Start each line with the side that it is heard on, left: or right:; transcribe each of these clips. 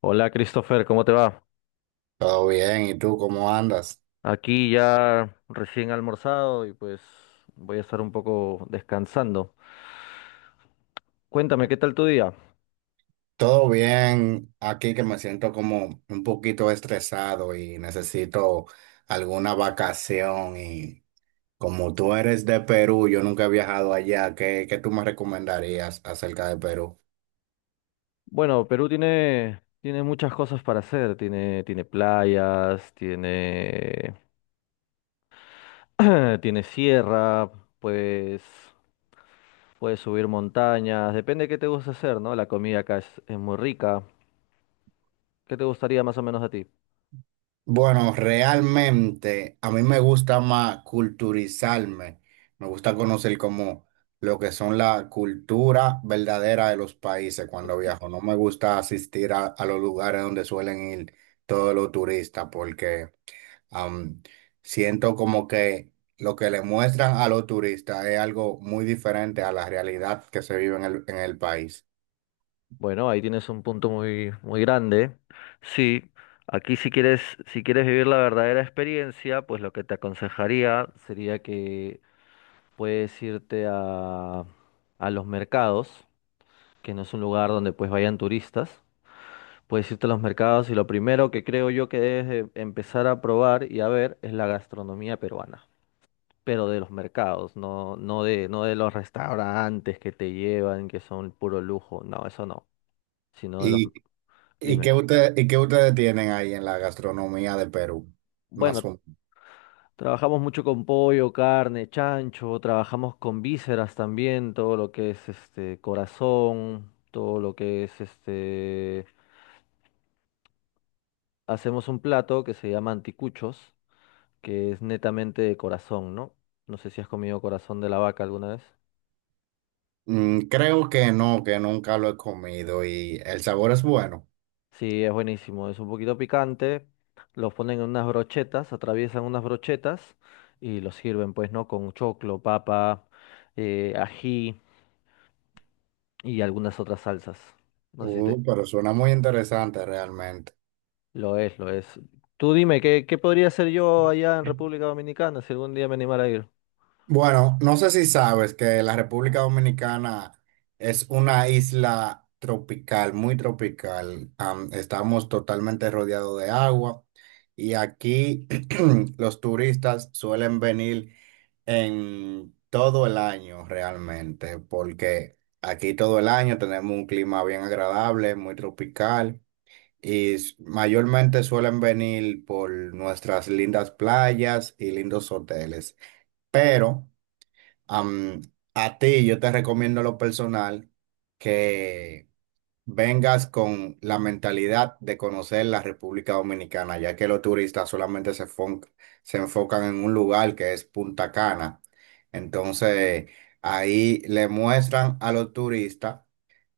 left: Hola Christopher, ¿cómo te va?
right: Todo bien, ¿y tú cómo andas?
left: Aquí ya recién almorzado y pues voy a estar un poco descansando. Cuéntame, ¿qué tal tu día?
right: Todo bien, aquí que me siento como un poquito estresado y necesito alguna vacación y como tú eres de Perú, yo nunca he viajado allá, ¿Qué tú me recomendarías acerca de Perú?
left: Bueno, Perú tiene muchas cosas para hacer. Tiene playas, tiene, tiene sierra, puedes, puedes subir montañas. Depende de qué te gusta hacer, ¿no? La comida acá es muy rica. ¿Qué te gustaría más o menos a ti?
right: Bueno, realmente a mí me gusta más culturizarme, me gusta conocer como lo que son la cultura verdadera de los países cuando viajo. No me gusta asistir a los lugares donde suelen ir todos los turistas porque am, siento como que lo que le muestran a los turistas es algo muy diferente a la realidad que se vive en en el país.
left: Bueno, ahí tienes un punto muy, muy grande. Sí, aquí si quieres, si quieres vivir la verdadera experiencia, pues lo que te aconsejaría sería que puedes irte a los mercados, que no es un lugar donde pues vayan turistas. Puedes irte a los mercados y lo primero que creo yo que debes de empezar a probar y a ver es la gastronomía peruana, pero de los mercados, no, no de los restaurantes que te llevan, que son puro lujo, no, eso no, sino de los...
right: ¿Y,
left: Dime.
right: y qué ustedes tienen ahí en la gastronomía de Perú? Más
left: Bueno,
right: o
left: trabajamos mucho con pollo, carne, chancho, trabajamos con vísceras también, todo lo que es este corazón, todo lo que es este. Hacemos un plato que se llama anticuchos, que es netamente de corazón, ¿no? No sé si has comido corazón de la vaca alguna vez.
right: Mm, creo que no, que nunca lo he comido y el sabor es bueno.
left: Sí, es buenísimo, es un poquito picante, los ponen en unas brochetas, atraviesan unas brochetas y los sirven, pues, ¿no? Con choclo, papa, ají y algunas otras salsas. No sé si te-
right: Pero suena muy interesante realmente.
left: Lo es, lo es. Tú dime, ¿qué podría hacer yo allá en República Dominicana si algún día me animara a ir?
right: Bueno, no sé si sabes que la República Dominicana es una isla tropical, muy tropical. Estamos totalmente rodeados de agua y aquí los turistas suelen venir en todo el año realmente, porque aquí todo el año tenemos un clima bien agradable, muy tropical. Y mayormente suelen venir por nuestras lindas playas y lindos hoteles. Pero am, a ti yo te recomiendo lo personal que vengas con la mentalidad de conocer la República Dominicana, ya que los turistas solamente se enfocan en un lugar que es Punta Cana. Entonces ahí le muestran a los turistas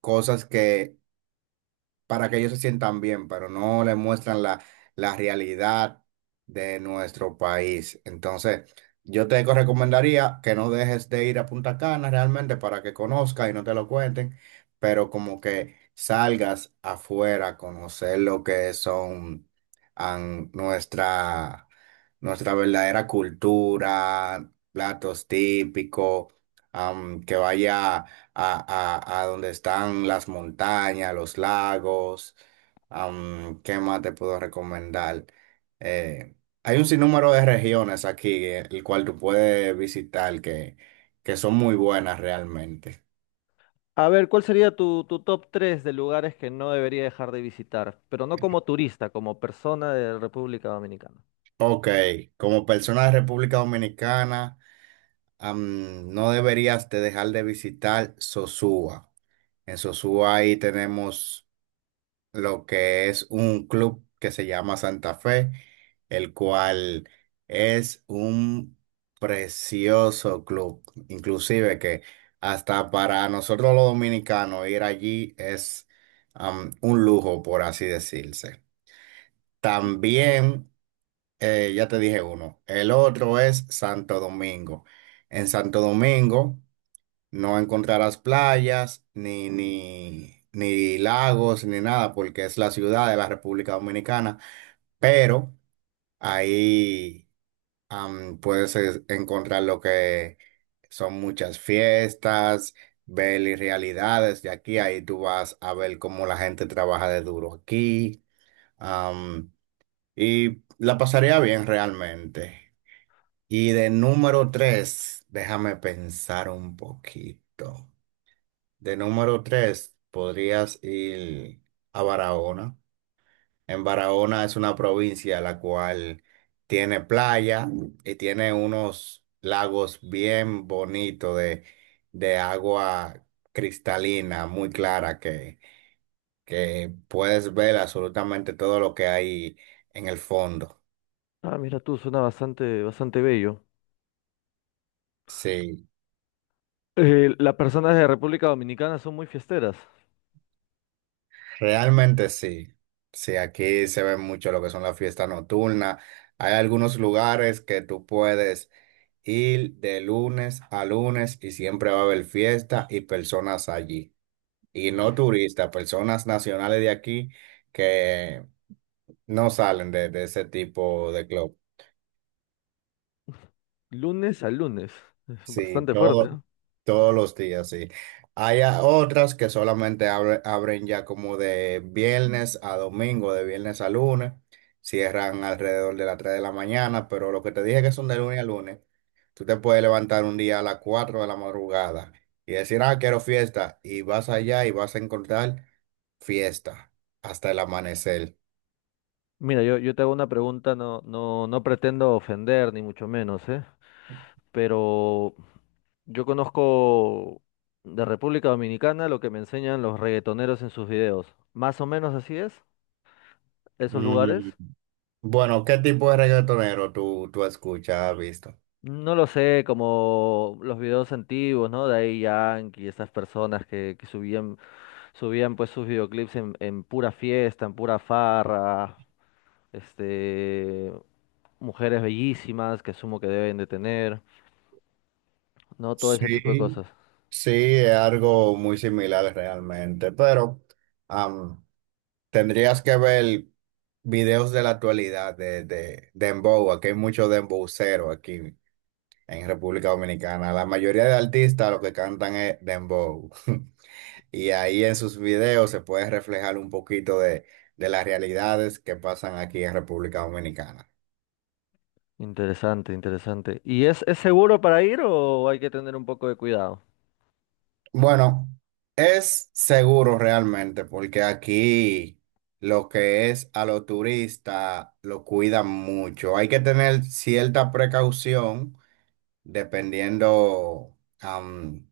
right: cosas que para que ellos se sientan bien, pero no les muestran la realidad de nuestro país. Entonces, yo te recomendaría que no dejes de ir a Punta Cana realmente para que conozcas y no te lo cuenten, pero como que salgas afuera a conocer lo que son an- nuestra, nuestra verdadera cultura, platos típicos, que vaya a donde están las montañas, los lagos. ¿Qué más te puedo recomendar? Eh, hay un sinnúmero de regiones aquí, el cual tú puedes visitar que son muy buenas realmente.
left: A ver, ¿cuál sería tu, tu top 3 de lugares que no debería dejar de visitar? Pero no como turista, como persona de República Dominicana.
right: Ok, como persona de República Dominicana, no deberías de dejar de visitar Sosúa. En Sosúa ahí tenemos lo que es un club que se llama Santa Fe, el cual es un precioso club, inclusive que hasta para nosotros los dominicanos ir allí es un lujo, por así decirse. También, ya te dije uno, el otro es Santo Domingo. En Santo Domingo no encontrarás playas, ni lagos, ni nada, porque es la ciudad de la República Dominicana, pero ahí puedes encontrar lo que son muchas fiestas, ver y realidades de aquí, ahí tú vas a ver cómo la gente trabaja de duro aquí, am, y la pasaría bien realmente. Y de número tres, déjame pensar un poquito. De número tres, podrías ir a Barahona. En Barahona es una provincia la cual tiene playa y tiene unos lagos bien bonitos de agua cristalina, muy clara, que puedes ver absolutamente todo lo que hay en el fondo.
left: Ah, mira tú, suena bastante, bastante bello.
right: Sí,
left: Las personas de República Dominicana son muy fiesteras.
right: realmente sí. Sí, aquí se ve mucho lo que son las fiestas nocturnas. Hay algunos lugares que tú puedes ir de lunes a lunes y siempre va a haber fiesta y personas allí. Y no
left: L-
right: turistas, personas nacionales de aquí que no salen de ese tipo de club.
left: Lunes a lunes. Es
right: Sí,
left: bastante fuerte, ¿no?
right: todos los días, sí. Hay otras que solamente abren ya como de viernes a domingo, de viernes a lunes. Cierran alrededor de las 3 de la mañana, pero lo que te dije que son de lunes a lunes, tú te puedes levantar un día a las 4 de la madrugada y decir, ah, quiero fiesta, y vas allá y vas a encontrar fiesta hasta el amanecer.
left: Mira, yo te hago una pregunta, no pretendo ofender, ni mucho menos, ¿eh? Pero yo conozco de República Dominicana lo que me enseñan los reggaetoneros en sus videos. Más o menos así es, esos lugares.
right: Mm. Bueno, ¿qué tipo de reggaetonero tú escuchas, has visto?
left: No lo sé, como los videos antiguos, ¿no? De ahí Yankee, esas personas que subían, subían pues sus videoclips en pura fiesta, en pura farra, este, mujeres bellísimas que asumo que deben de tener, ¿no? Todo ese tipo de
right: Sí.
left: cosas.
right: Sí, es algo muy similar realmente, pero am, tendrías que ver videos de la actualidad de Dembow, aquí hay mucho Dembowcero aquí en República Dominicana. La mayoría de artistas lo que cantan es Dembow. Y ahí en sus videos se puede reflejar un poquito de las realidades que pasan aquí en República Dominicana.
left: Interesante, interesante. ¿Y es seguro para ir o hay que tener un poco de cuidado?
right: Bueno, es seguro realmente, porque aquí lo que es a los turistas lo cuidan mucho. Hay que tener cierta precaución dependiendo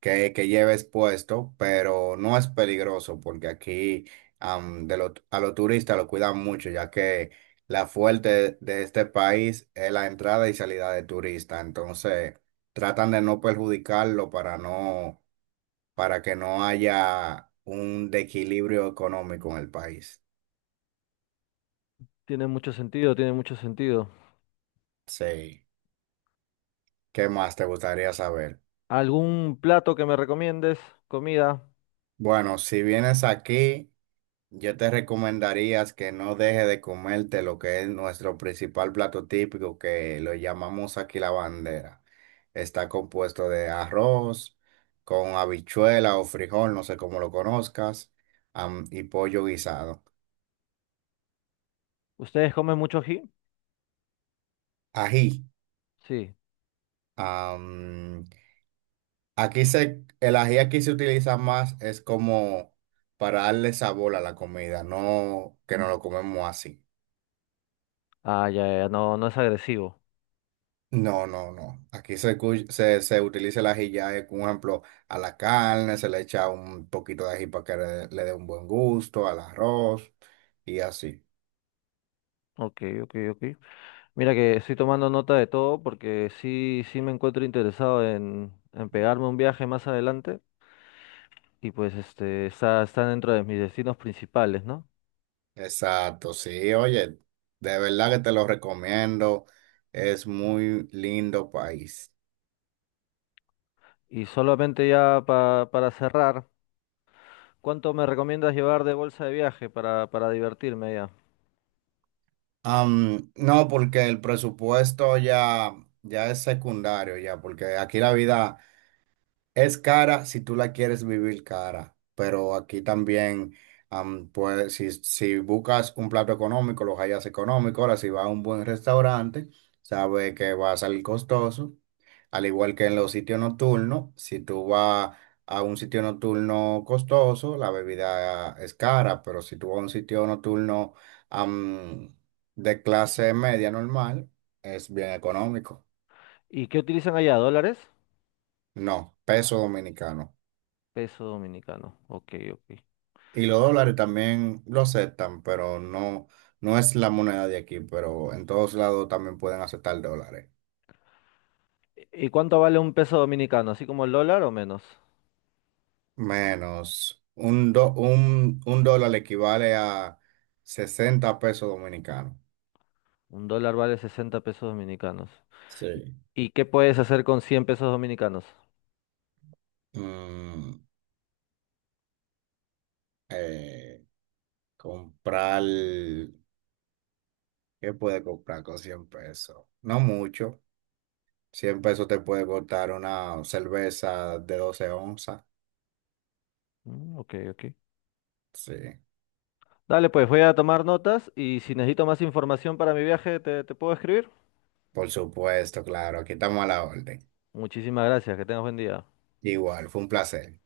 right: qué lleves puesto, pero no es peligroso porque aquí a los turistas lo cuidan mucho, ya que la fuerte de este país es la entrada y salida de turistas. Entonces, tratan de no perjudicarlo para que no haya un desequilibrio económico en el país.
left: Tiene mucho sentido, tiene mucho sentido.
right: Sí. ¿Qué más te gustaría saber?
left: ¿Algún plato que me recomiendes? Comida.
right: Bueno, si vienes aquí, yo te recomendaría que no dejes de comerte lo que es nuestro principal plato típico, que lo llamamos aquí la bandera. Está compuesto de arroz, con habichuela o frijol, no sé cómo lo conozcas, y pollo guisado.
left: ¿Ustedes comen mucho ají?
right: Ají.
left: Sí.
right: Aquí el ají aquí se utiliza más, es como para darle sabor a la comida, no que no lo comemos así.
left: Ah, ya, ya, no, no es agresivo.
right: No, no, no. Aquí se utiliza el ají ya, por ejemplo, a la carne, se le echa un poquito de ají para que le dé un buen gusto, al arroz y así.
left: Ok, ok, ok. Mira que estoy tomando nota de todo porque sí, sí me encuentro interesado en pegarme un viaje más adelante y pues este está, está dentro de mis destinos principales, ¿no?
right: Exacto, sí, oye, de verdad que te lo recomiendo. Es muy lindo país.
left: Y solamente ya pa- para cerrar. ¿Cuánto me recomiendas llevar de bolsa de viaje para divertirme allá?
right: No, porque el presupuesto ya es secundario, ya, porque aquí la vida es cara si tú la quieres vivir cara, pero aquí también, pues, si buscas un plato económico, los hallas económico. Ahora, si vas a un buen restaurante, sabes que va a salir costoso. Al igual que en los sitios nocturnos, si tú vas a un sitio nocturno costoso, la bebida es cara, pero si tú vas a un sitio nocturno, am, de clase media normal, es bien económico.
left: ¿Y qué utilizan allá? ¿Dólares?
right: No, peso dominicano.
left: Peso dominicano. Ok, ok.
right: Y los dólares también lo aceptan, pero no, no es la moneda de aquí, pero en todos lados también pueden aceptar dólares.
left: ¿Y cuánto vale un peso dominicano? ¿Así como el dólar o menos?
right: Menos un dólar equivale a 60 pesos dominicanos.
left: Un dólar vale 60 pesos dominicanos.
right: Sí.
left: ¿Y qué puedes hacer con 100 pesos dominicanos?
right: Mm, eh, comprar, ¿qué puede comprar con 100 pesos? No mucho. 100 pesos te puede costar una cerveza de 12 onzas.
left: Mm, ok, ok.
right: Sí,
left: Dale, pues voy a tomar notas y si necesito más información para mi viaje, te puedo escribir.
right: por supuesto, claro, aquí estamos a la orden.
left: Muchísimas gracias, que tengas buen día.
right: Igual, fue un placer.